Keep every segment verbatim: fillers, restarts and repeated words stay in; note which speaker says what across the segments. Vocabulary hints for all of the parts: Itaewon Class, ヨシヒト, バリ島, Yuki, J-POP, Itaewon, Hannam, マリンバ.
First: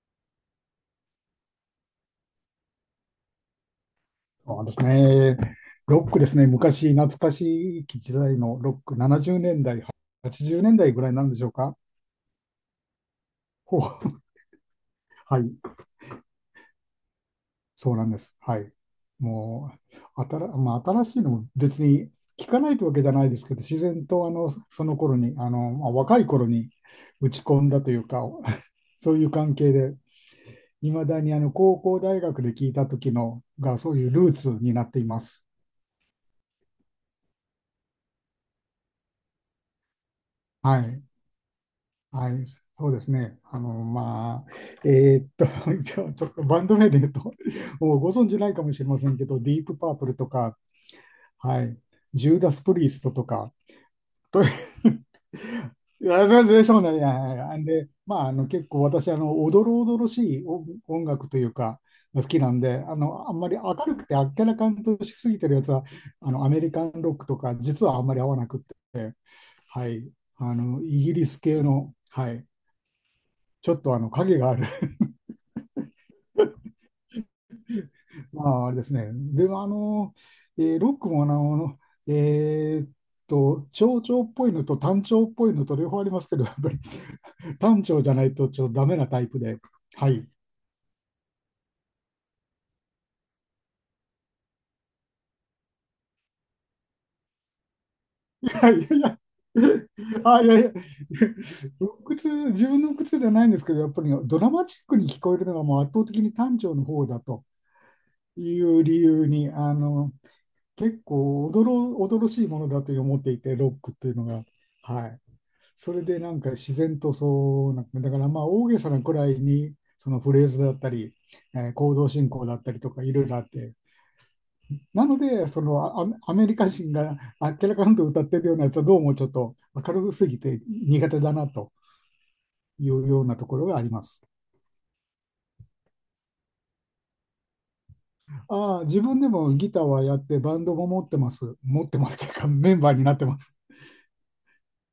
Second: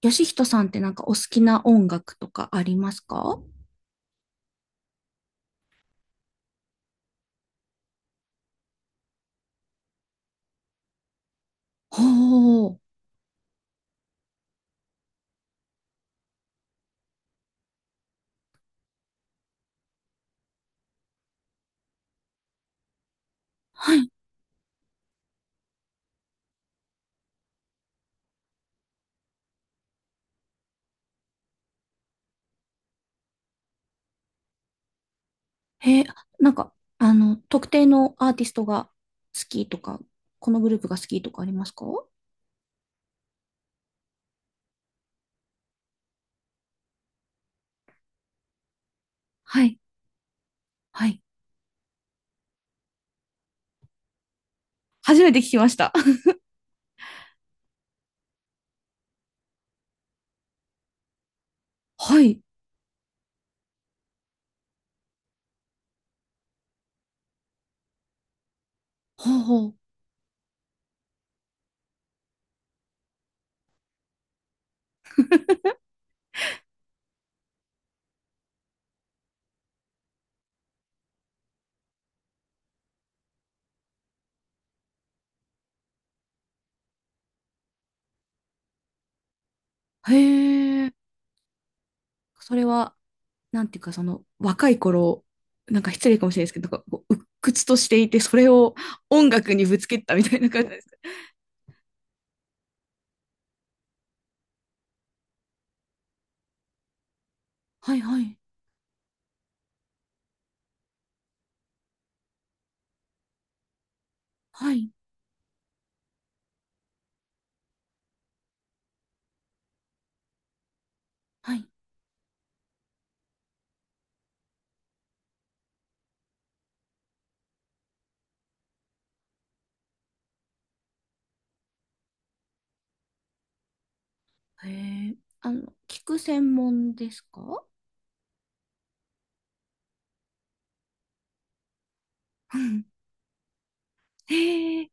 Speaker 1: ヨシヒトさんってなんかお好きな音楽とかありますか？
Speaker 2: そうですね。ロックですね。昔、懐かしい時代のロック、ななじゅうねんだい、はちじゅうねんだいぐらいなんでしょうか。
Speaker 1: ほう。
Speaker 2: ほう はい、そうなんです。はい。もう、あたら、まあ、新しいのも別に聞かないというわけじゃないですけど、自
Speaker 1: は
Speaker 2: 然
Speaker 1: い。
Speaker 2: とあのその頃に、あの、まあ、若い頃に打ち込んだというか、そういう関係で、いまだにあの高校大学で聞いた時のが、そういうルーツになっています。
Speaker 1: へえ、なんか、あの、特定のアーティストが好きとか、このグル
Speaker 2: は
Speaker 1: ープが好
Speaker 2: い。
Speaker 1: きとかありますか？
Speaker 2: はい、そうですね。あの、まあ、えーっと、じゃあちょっとバンド名で言うと、もうご存知ないかもしれませんけど、ディ
Speaker 1: は
Speaker 2: ープ
Speaker 1: い。
Speaker 2: パープルとか、
Speaker 1: はい。
Speaker 2: はい、ジューダス・プリーストとか、と い
Speaker 1: 初めて聞きました。
Speaker 2: や、全然ょうなんや。で、まあ、あの、結構私、あの、おどろおどろしい音音楽というか、
Speaker 1: は
Speaker 2: 好き
Speaker 1: い。
Speaker 2: なんで、あの、あんまり明るくてあっけらかんとしすぎてるやつは、あの、アメリカンロックとか、実はあんまり合わなくって、
Speaker 1: ほうほう。
Speaker 2: はい、あの、イギリス系の、はい、ちょっとあの、影がある まあ、あれですね。でも、あの、えーロックも、あの、えーっと、長調っぽいのと短調っぽいのと両方ありますけど、やっぱり短調じゃないとちょっとダメなタイプで。はい。
Speaker 1: へえ。それは、なんていうか、その、若い頃、なんか失礼かもしれないですけど、なんかこう、鬱屈としていて、それ
Speaker 2: はい、
Speaker 1: を
Speaker 2: いやいや。
Speaker 1: 音楽にぶつけたみた
Speaker 2: あ、
Speaker 1: い
Speaker 2: い
Speaker 1: な
Speaker 2: やい
Speaker 1: 感じ
Speaker 2: や。
Speaker 1: なんですか？
Speaker 2: ロックツー自分の靴ではないんですけど、やっぱりドラマチックに聞こえるのがもう圧倒的に短調の方だと
Speaker 1: はいはい。
Speaker 2: いう理由に、あの、結構驚、驚しいものだと思っていて、ロックっていうのが。
Speaker 1: はい。
Speaker 2: はい。それでなんか自然とそうなんか、だからまあ大げさなくらいにそのフレーズだったり、
Speaker 1: は
Speaker 2: え
Speaker 1: い。
Speaker 2: ー行動進行だったりとかいろいろあって、なのでそのア、アメリカ人があっけらかんと歌ってるようなやつはどうもちょっと明るすぎて苦手だなというようなところがあります。
Speaker 1: へえ、あの、聞く専門ですか？
Speaker 2: ああ、自分でもギターはやってバンドも持ってます。持ってますというか
Speaker 1: う
Speaker 2: メン
Speaker 1: ん。
Speaker 2: バーになってます。
Speaker 1: へえ、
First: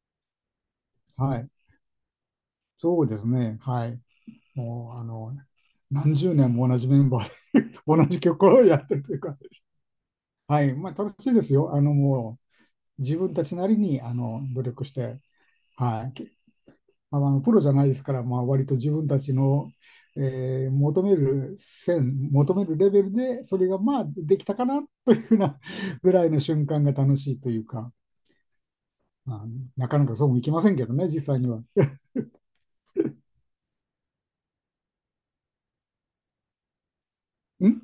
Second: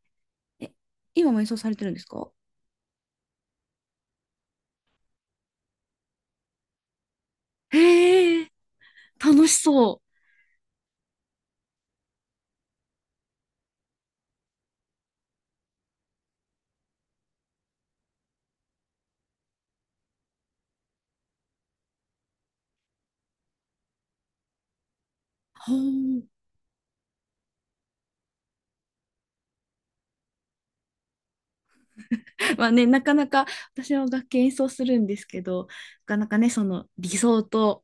Speaker 1: え、今
Speaker 2: は
Speaker 1: も演
Speaker 2: い。
Speaker 1: 奏されてるんですか？
Speaker 2: そうですね。はい。もうあの、何十年も同じメンバーで同じ
Speaker 1: へ
Speaker 2: 曲
Speaker 1: え、
Speaker 2: をやってるというか、
Speaker 1: 楽しそう。
Speaker 2: はい、まあ、楽しいですよ。あの、もう、自分たちなりに、あの、努力して、はい。けまあの、プロじゃないですから、まあ、割と自分たちの、えー求める線、求めるレベルで、それが、まあ、できたかな、というふうな
Speaker 1: ほ
Speaker 2: ぐら
Speaker 1: う。
Speaker 2: いの瞬間が楽しいというか、まあのなかなかそうもいきませんけどね、実際には。ん
Speaker 1: まあね、なかなか。私は楽器演奏するんですけど、なかなかね、その理想と、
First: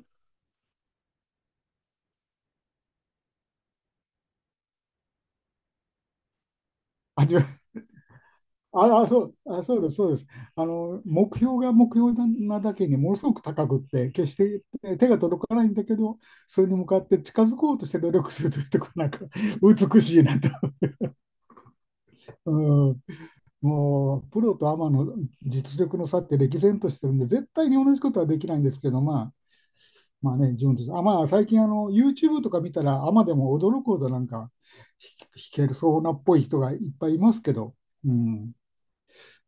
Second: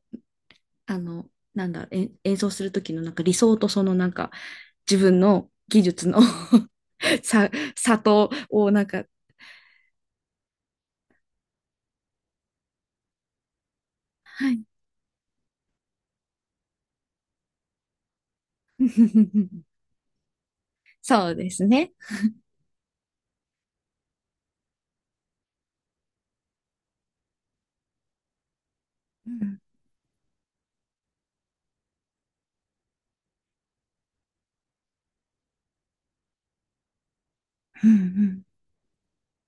Speaker 1: あの、なんだろう、えん演奏する時のなんか理想とそのなんか自分の技術の
Speaker 2: あ、違
Speaker 1: 差、
Speaker 2: う
Speaker 1: 差とをなん
Speaker 2: あ
Speaker 1: か、
Speaker 2: あ、そう、あ、そうです、そうです。あの、目標が目標なだけにものすごく高くって、決し
Speaker 1: は
Speaker 2: て
Speaker 1: い。
Speaker 2: え手が届かないんだけど、それに向かって近づこうとして努力するというところなんか 美しいなと。
Speaker 1: そうですね。
Speaker 2: うん、もう、プロとアマの実力の差って歴然としてるんで、絶対に同じことはできないんですけど、
Speaker 1: う
Speaker 2: まあ、
Speaker 1: ん。
Speaker 2: まあね、自分たち、あ、まあ、最近あの、YouTube とか見たら、アマでも驚くほどなんか、ひ弾けるそうなっぽい人がいっぱいいますけど、
Speaker 1: う
Speaker 2: う
Speaker 1: ん。
Speaker 2: ん。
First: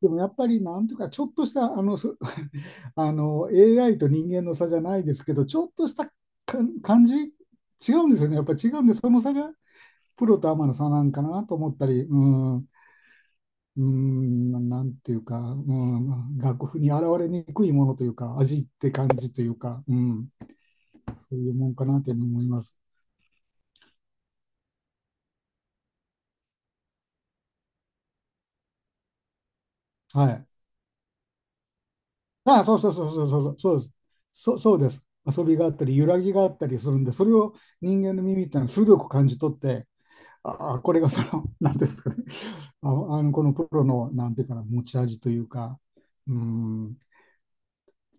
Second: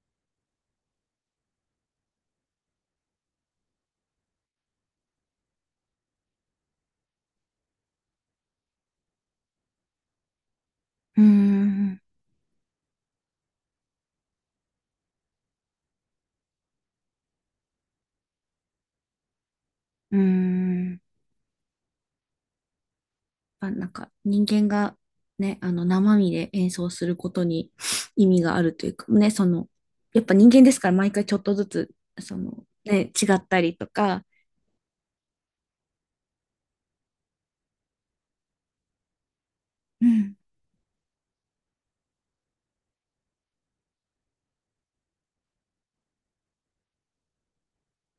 Speaker 2: でもやっぱりなんていうか、ちょっとしたあのそあの エーアイ と人間の差じゃないですけど、ちょっとしたか感じ、違うんですよね、やっぱ違うんで、その差がプロとアマの差なん
Speaker 1: う
Speaker 2: か
Speaker 1: ん。う
Speaker 2: なと思った
Speaker 1: ー
Speaker 2: り、
Speaker 1: ん。
Speaker 2: うん、うーん、なんていうか、うん、楽譜に現れにくいものというか、味って感じというか、う
Speaker 1: うー
Speaker 2: ん、
Speaker 1: ん。
Speaker 2: そういうもんかなと思います。
Speaker 1: あ、なんか人間がね、あの生身で演奏することに 意味があるというかね、その、やっ
Speaker 2: は
Speaker 1: ぱ
Speaker 2: い。
Speaker 1: 人間ですから毎回ちょっとずつ、そ
Speaker 2: あ
Speaker 1: の
Speaker 2: あ、そうそうそ
Speaker 1: ね、
Speaker 2: うそ
Speaker 1: 違
Speaker 2: うそ
Speaker 1: っ
Speaker 2: うそう
Speaker 1: た
Speaker 2: そ
Speaker 1: り
Speaker 2: うで
Speaker 1: と
Speaker 2: す。
Speaker 1: か、
Speaker 2: そうそうです。遊びがあったり、揺らぎがあったりするんで、それを人間の耳ってのは鋭く感じ取って、
Speaker 1: うん、
Speaker 2: ああ、これがその、なんていうんですかね、ああのこのプロの、なんていうかな、持ち味というか、うん、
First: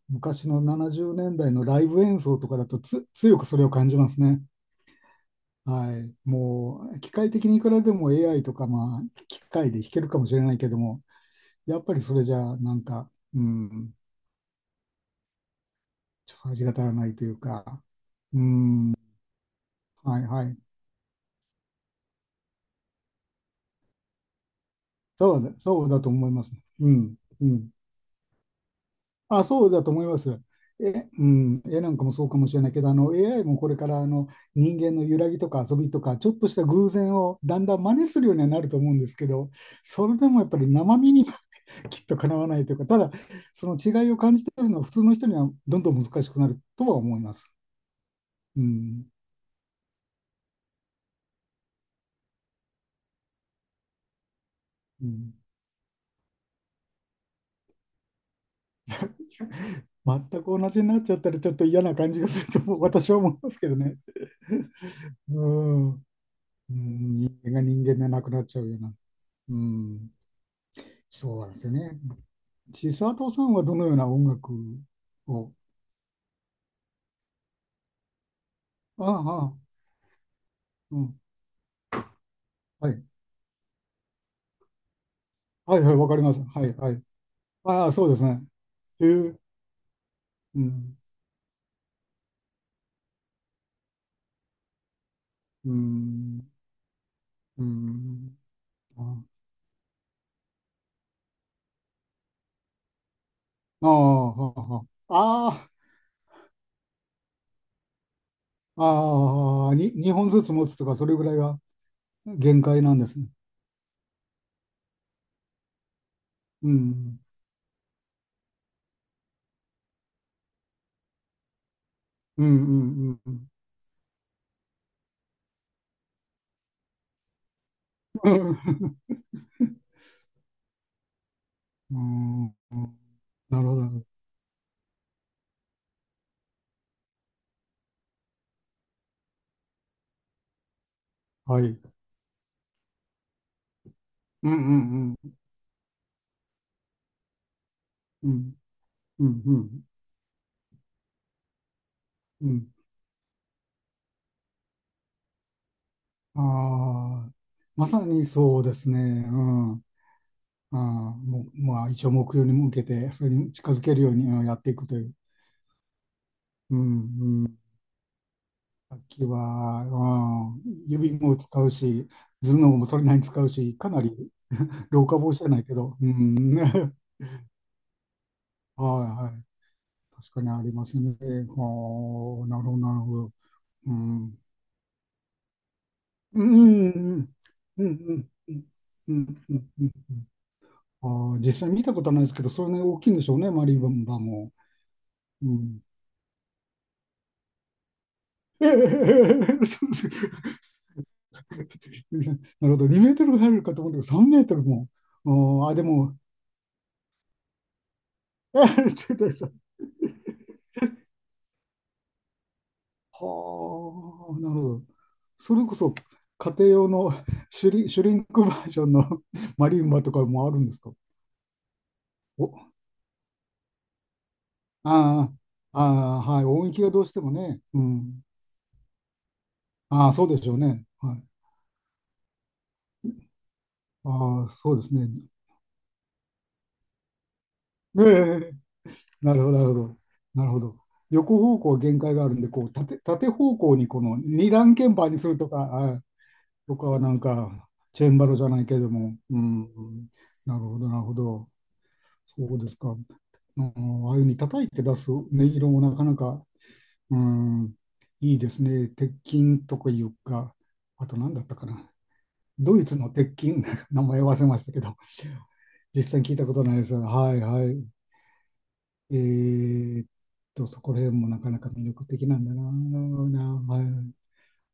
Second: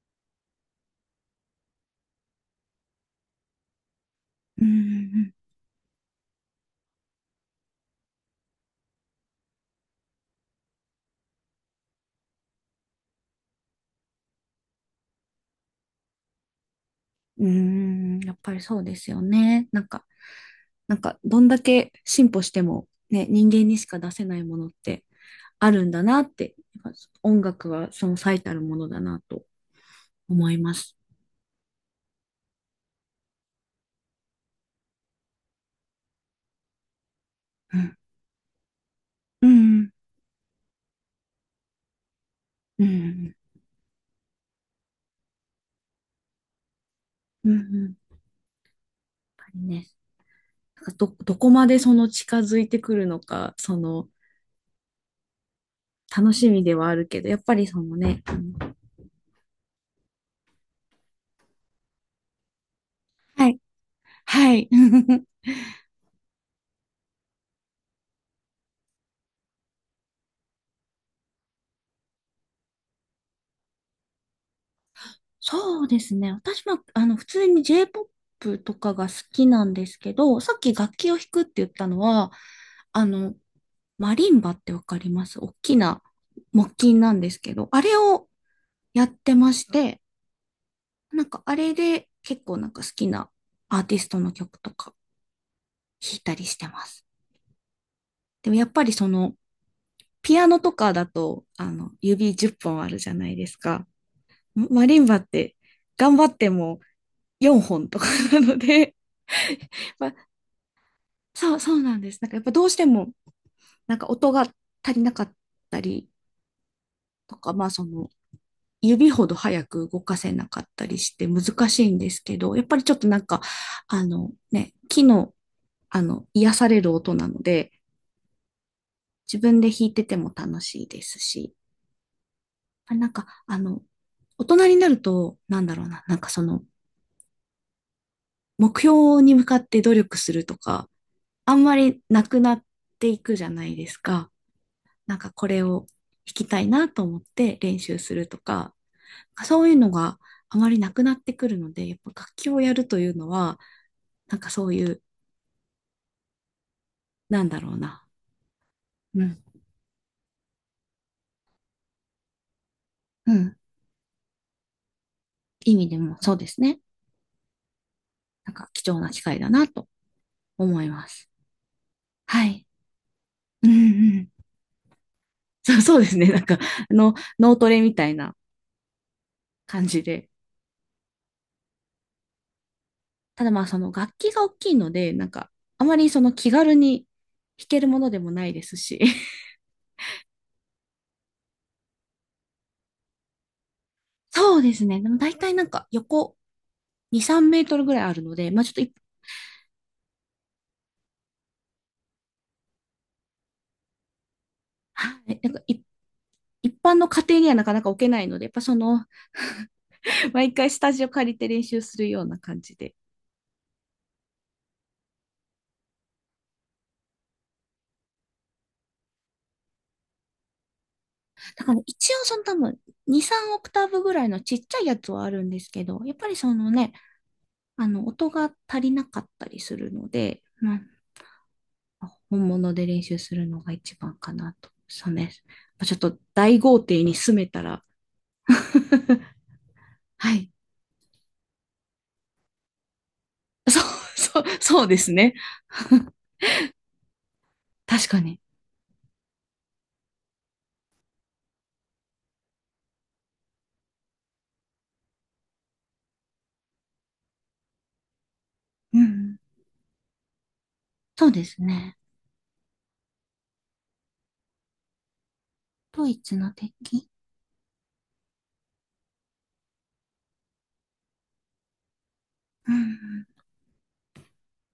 Speaker 2: 昔のななじゅうねんだいのライブ演奏とかだとつ、強くそれを感じますね。
Speaker 1: うん、
Speaker 2: はい、もう、機械的にいくらでも エーアイ とか、まあ、機械で弾けるかもしれないけども、やっぱりそれじゃ、なんか、うん、ちょっと味が足らないという
Speaker 1: う
Speaker 2: か、
Speaker 1: ん、うん、やっ
Speaker 2: う
Speaker 1: ぱりそう
Speaker 2: ん、
Speaker 1: ですよね。なんか、
Speaker 2: はいはい、
Speaker 1: なんかどんだけ進歩してもね、人間にしか出せないものって
Speaker 2: そうだ、
Speaker 1: ある
Speaker 2: そう
Speaker 1: ん
Speaker 2: だ
Speaker 1: だ
Speaker 2: と
Speaker 1: な
Speaker 2: 思
Speaker 1: っ
Speaker 2: います。
Speaker 1: て、
Speaker 2: う
Speaker 1: やっぱ
Speaker 2: ん、
Speaker 1: 音
Speaker 2: う
Speaker 1: 楽
Speaker 2: ん。
Speaker 1: はその最たるものだな
Speaker 2: あ、
Speaker 1: と
Speaker 2: そうだと思います。
Speaker 1: 思います。
Speaker 2: え、うん、絵なんかもそうかもしれないけど、あの エーアイ もこれからあの人間の揺らぎとか遊びとか、ちょっとした偶然をだんだ
Speaker 1: う
Speaker 2: ん真
Speaker 1: ん、
Speaker 2: 似するようにはなると思うんですけ
Speaker 1: う
Speaker 2: ど、
Speaker 1: ん、
Speaker 2: それでもやっぱり生身には きっとかなわないという
Speaker 1: う
Speaker 2: か、ただ、
Speaker 1: ん、
Speaker 2: その違いを感じてるのは普通の人にはどんどん難しくなるとは思いま
Speaker 1: うん、
Speaker 2: す。
Speaker 1: うん、やっ
Speaker 2: うん、
Speaker 1: ぱりね。なんかど、どこまでその近づいてくるのか、その
Speaker 2: うん
Speaker 1: 楽しみではあるけど、やっぱりそのね、あの、
Speaker 2: 全く同じになっちゃったらちょっと嫌な感じがするとも私は思い
Speaker 1: は
Speaker 2: ま
Speaker 1: い。
Speaker 2: すけどね。
Speaker 1: はい。
Speaker 2: うん、うん人間が人間でなくなっちゃうような。うんそうなんですよね。千里さんはどのような音楽を。
Speaker 1: そうですね。私は、あの、普通に J-ピーオーピー とかが好
Speaker 2: ああ、
Speaker 1: きなん
Speaker 2: ああ
Speaker 1: ですけど、さっき楽
Speaker 2: う
Speaker 1: 器を
Speaker 2: ん。
Speaker 1: 弾くって言ったのは、
Speaker 2: はい。
Speaker 1: あの、マリンバってわかります？大き
Speaker 2: はいはい、
Speaker 1: な
Speaker 2: わかります。は
Speaker 1: 木
Speaker 2: い、は
Speaker 1: 琴
Speaker 2: い。
Speaker 1: なんですけど、あ
Speaker 2: ああ、
Speaker 1: れ
Speaker 2: そうです
Speaker 1: を
Speaker 2: ね。
Speaker 1: や
Speaker 2: え
Speaker 1: って
Speaker 2: ー、
Speaker 1: まして、
Speaker 2: うん、
Speaker 1: なんかあれで結構なんか好きなアーティストの曲とか
Speaker 2: う
Speaker 1: 弾いたり
Speaker 2: ん、
Speaker 1: してます。
Speaker 2: うん。
Speaker 1: でもやっぱりそ
Speaker 2: あ
Speaker 1: の、ピアノとかだと、あの、指じゅっぽんあるじゃないですか。
Speaker 2: あ、は
Speaker 1: マリンバって
Speaker 2: あ、
Speaker 1: 頑張ってもよんほんとかなの
Speaker 2: あ
Speaker 1: で、
Speaker 2: あ、ああ、に、
Speaker 1: まあ、
Speaker 2: にほんずつ持つとか、それぐらい
Speaker 1: そう、
Speaker 2: が
Speaker 1: そうなんです。なんかやっぱ
Speaker 2: 限
Speaker 1: どうし
Speaker 2: 界
Speaker 1: て
Speaker 2: なんで
Speaker 1: も、
Speaker 2: すね。
Speaker 1: なんか音が足りなかったり
Speaker 2: うん、
Speaker 1: とか、まあその、指ほど早く動かせなかったりして難しいんですけ
Speaker 2: うん、
Speaker 1: ど、やっぱり
Speaker 2: う
Speaker 1: ちょっとな
Speaker 2: ん、
Speaker 1: ん
Speaker 2: う
Speaker 1: か、
Speaker 2: ん。
Speaker 1: あのね、木の、あの、癒される音なので、
Speaker 2: うん、
Speaker 1: 自分で弾いてても楽しいですし、
Speaker 2: うんう
Speaker 1: あ、
Speaker 2: ん
Speaker 1: なんか、あ
Speaker 2: なるほ
Speaker 1: の、
Speaker 2: ど。
Speaker 1: 大人になると、なんだろうな、なんかその、目標に向かって努力するとか、あ
Speaker 2: は
Speaker 1: んま
Speaker 2: い。
Speaker 1: りなくなっていくじゃないですか。
Speaker 2: うん、う
Speaker 1: な
Speaker 2: ん、
Speaker 1: ん
Speaker 2: う
Speaker 1: か
Speaker 2: ん、
Speaker 1: これを弾きたいなと思って練習す
Speaker 2: う
Speaker 1: ると
Speaker 2: ん、
Speaker 1: か、
Speaker 2: う
Speaker 1: そういう
Speaker 2: ん、
Speaker 1: のがあまりなくなってくるので、やっぱ楽
Speaker 2: う
Speaker 1: 器をや
Speaker 2: ん。
Speaker 1: るというのは、なんかそういう、
Speaker 2: ああ、
Speaker 1: なんだろう
Speaker 2: まさ
Speaker 1: な。
Speaker 2: にそうですね。
Speaker 1: う
Speaker 2: う
Speaker 1: ん。
Speaker 2: ん。ああ、もう、まあ、一応目標に向けて、それ
Speaker 1: う
Speaker 2: に
Speaker 1: ん。
Speaker 2: 近づけるようにうんやっていくという。
Speaker 1: 意味でもそうです
Speaker 2: う
Speaker 1: ね。
Speaker 2: ん、うん。
Speaker 1: なんか貴
Speaker 2: さ
Speaker 1: 重
Speaker 2: っ
Speaker 1: な機
Speaker 2: き
Speaker 1: 会だな
Speaker 2: は、
Speaker 1: と
Speaker 2: うん、
Speaker 1: 思いま
Speaker 2: 指
Speaker 1: す。
Speaker 2: も使うし、
Speaker 1: は
Speaker 2: 頭
Speaker 1: い。
Speaker 2: 脳もそれなりに使う
Speaker 1: うん、
Speaker 2: し、かな
Speaker 1: うん。
Speaker 2: り 老化防止じゃないけ
Speaker 1: そう、そ
Speaker 2: ど、
Speaker 1: うで
Speaker 2: う
Speaker 1: すね。
Speaker 2: ん、
Speaker 1: なんか、
Speaker 2: ね。は
Speaker 1: あ
Speaker 2: い
Speaker 1: の、脳トレみたいな
Speaker 2: はい。
Speaker 1: 感じで。
Speaker 2: 確かにありますね。はあ、なるほど、なるほど。
Speaker 1: ただまあその
Speaker 2: う
Speaker 1: 楽器
Speaker 2: ん。
Speaker 1: が大きいので、なんかあまりその
Speaker 2: う
Speaker 1: 気軽に
Speaker 2: ん、うん、
Speaker 1: 弾け
Speaker 2: う
Speaker 1: る
Speaker 2: ん、
Speaker 1: ものでもな
Speaker 2: う
Speaker 1: いで
Speaker 2: ん、
Speaker 1: すし。
Speaker 2: うん、う ん、うん。うんうんあー実際見たことはないですけど、それね大きいんでしょうね、マリンバも。
Speaker 1: そうですね。でも大
Speaker 2: う
Speaker 1: 体なん
Speaker 2: ん、
Speaker 1: か横に、さんメートルぐらいあるので、ま あ
Speaker 2: え
Speaker 1: ち
Speaker 2: え
Speaker 1: ょっと
Speaker 2: そ
Speaker 1: い、
Speaker 2: うですなるほど、にメートル入るかと思ったけど、さんメートルも。
Speaker 1: は
Speaker 2: あ
Speaker 1: い、なんか
Speaker 2: ーあ、
Speaker 1: い
Speaker 2: でも、
Speaker 1: 一般の家庭にはなかなか置けないので、やっぱその、
Speaker 2: えっ
Speaker 1: 毎回スタジオ借りて練習するような感じで。
Speaker 2: はあ、なるほど。それこそ、家庭用のシュリ、シュリンクバージョンの マリンバとかもあるんですか。
Speaker 1: だから一応その
Speaker 2: お、
Speaker 1: 多分に、さんオクターブぐらいのちっちゃいやつはあ
Speaker 2: あー
Speaker 1: るんですけど、やっ
Speaker 2: あ
Speaker 1: ぱ
Speaker 2: ー、
Speaker 1: り
Speaker 2: はい、
Speaker 1: そ
Speaker 2: 音
Speaker 1: の
Speaker 2: 域が
Speaker 1: ね、
Speaker 2: どうしてもね。う
Speaker 1: あの
Speaker 2: ん、
Speaker 1: 音が足りなかったりする
Speaker 2: あ
Speaker 1: の
Speaker 2: あ、そうで
Speaker 1: で、
Speaker 2: しょう
Speaker 1: まあ
Speaker 2: ね。はい、
Speaker 1: 本物で練習するのが一番か
Speaker 2: ああ、
Speaker 1: なと。
Speaker 2: そうです
Speaker 1: そ
Speaker 2: ね。
Speaker 1: うね。まちょっと大豪邸に住めたら。
Speaker 2: ええ なるほど、なるほど。
Speaker 1: は
Speaker 2: なる
Speaker 1: い。
Speaker 2: ほど。横方向は限界があるんで、こう縦、縦方向
Speaker 1: そう、
Speaker 2: にこの
Speaker 1: そう、
Speaker 2: 二段
Speaker 1: そう
Speaker 2: 鍵
Speaker 1: です
Speaker 2: 盤にす
Speaker 1: ね。
Speaker 2: るとか、あ、とかはなんか、チ
Speaker 1: 確
Speaker 2: ェン
Speaker 1: か
Speaker 2: バロ
Speaker 1: に。
Speaker 2: じゃないけれども、うん、なるほど、なるほど。そうですか。うん、ああいうふうに叩いて出す音色もなかなか、うん、いいですね。
Speaker 1: う
Speaker 2: 鉄
Speaker 1: ん。
Speaker 2: 筋とかいうか、あと
Speaker 1: そう
Speaker 2: 何だ
Speaker 1: で
Speaker 2: った
Speaker 1: す
Speaker 2: かな。
Speaker 1: ね。
Speaker 2: ドイツの鉄筋、名前忘れましたけど、実
Speaker 1: ドイ
Speaker 2: 際に聞
Speaker 1: ツ
Speaker 2: いた
Speaker 1: の
Speaker 2: ことないです。
Speaker 1: 敵。
Speaker 2: はいはい。えーっと、そこら辺もなかなか魅力的なんだな
Speaker 1: うん。
Speaker 2: ぁ、はい。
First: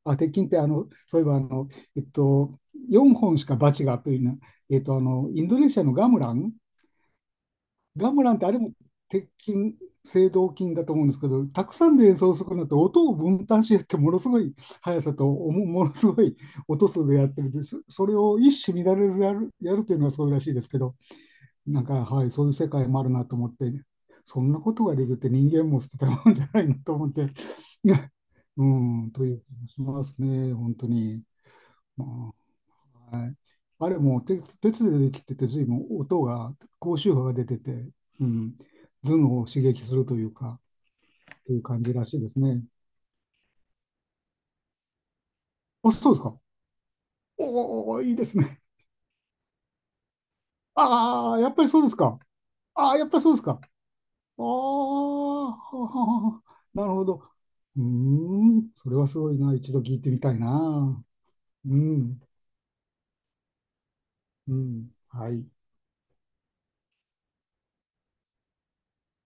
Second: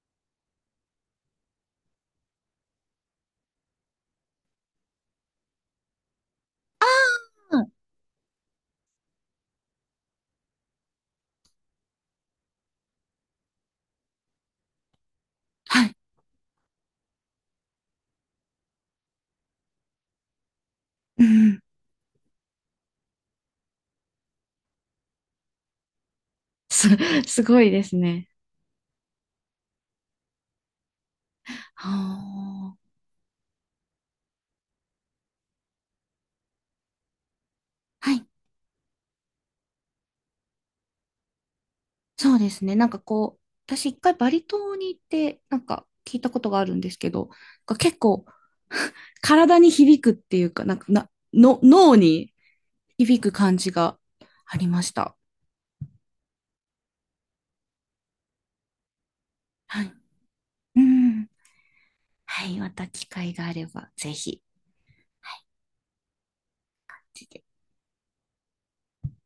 Speaker 2: あ、鉄筋って、あの、そういえば、あの、えっと、よんほんしかバチがというな、えっと、あの、インドネシアのガムラン、
Speaker 1: ああ、
Speaker 2: ガムランってあれも鉄筋、青銅筋だと思うんですけど、たくさんで演奏するのって音を分担してやって、ものすごい速さと、おも、
Speaker 1: は
Speaker 2: もの
Speaker 1: い。
Speaker 2: すごい音数でやってるんです。それを一糸乱れずやる、やるというのはそうらしいですけど、
Speaker 1: うん。
Speaker 2: なんか、はい、そういう世界もあるなと思って、そんなことができるって人間も捨てたもんじゃないな
Speaker 1: す、
Speaker 2: と思って、
Speaker 1: すごいです ね。
Speaker 2: うん、という気がしますね、本当に。
Speaker 1: は
Speaker 2: ま
Speaker 1: あ。
Speaker 2: あ、あれもう鉄鉄でできてて、随分音が、高周波が出てて、
Speaker 1: はい。
Speaker 2: うん、頭脳を刺激するというか、という感じらしいで
Speaker 1: そう
Speaker 2: す
Speaker 1: で
Speaker 2: ね。
Speaker 1: すね。なんかこう、私一回バリ島に行って、なんか
Speaker 2: あ、そう
Speaker 1: 聞
Speaker 2: で
Speaker 1: い
Speaker 2: す
Speaker 1: たこ
Speaker 2: か。
Speaker 1: とがあるんですけど、な
Speaker 2: お
Speaker 1: んか
Speaker 2: ー
Speaker 1: 結
Speaker 2: おー、いいで
Speaker 1: 構
Speaker 2: すね。
Speaker 1: 体に響くっていうか、なんかな、
Speaker 2: ああ、やっ
Speaker 1: の、
Speaker 2: ぱりそうで
Speaker 1: 脳
Speaker 2: すか。
Speaker 1: に
Speaker 2: ああ、やっぱ
Speaker 1: 響
Speaker 2: りそ
Speaker 1: く
Speaker 2: うです
Speaker 1: 感
Speaker 2: か。
Speaker 1: じが
Speaker 2: ああ、
Speaker 1: ありました。
Speaker 2: はははなるほど。うーん、それはすごいな。一度
Speaker 1: はい。
Speaker 2: 聞いてみたい
Speaker 1: う
Speaker 2: な。
Speaker 1: ん。
Speaker 2: うん、
Speaker 1: はい。また機会があれば、ぜひ。
Speaker 2: うん、は
Speaker 1: は
Speaker 2: い。
Speaker 1: い。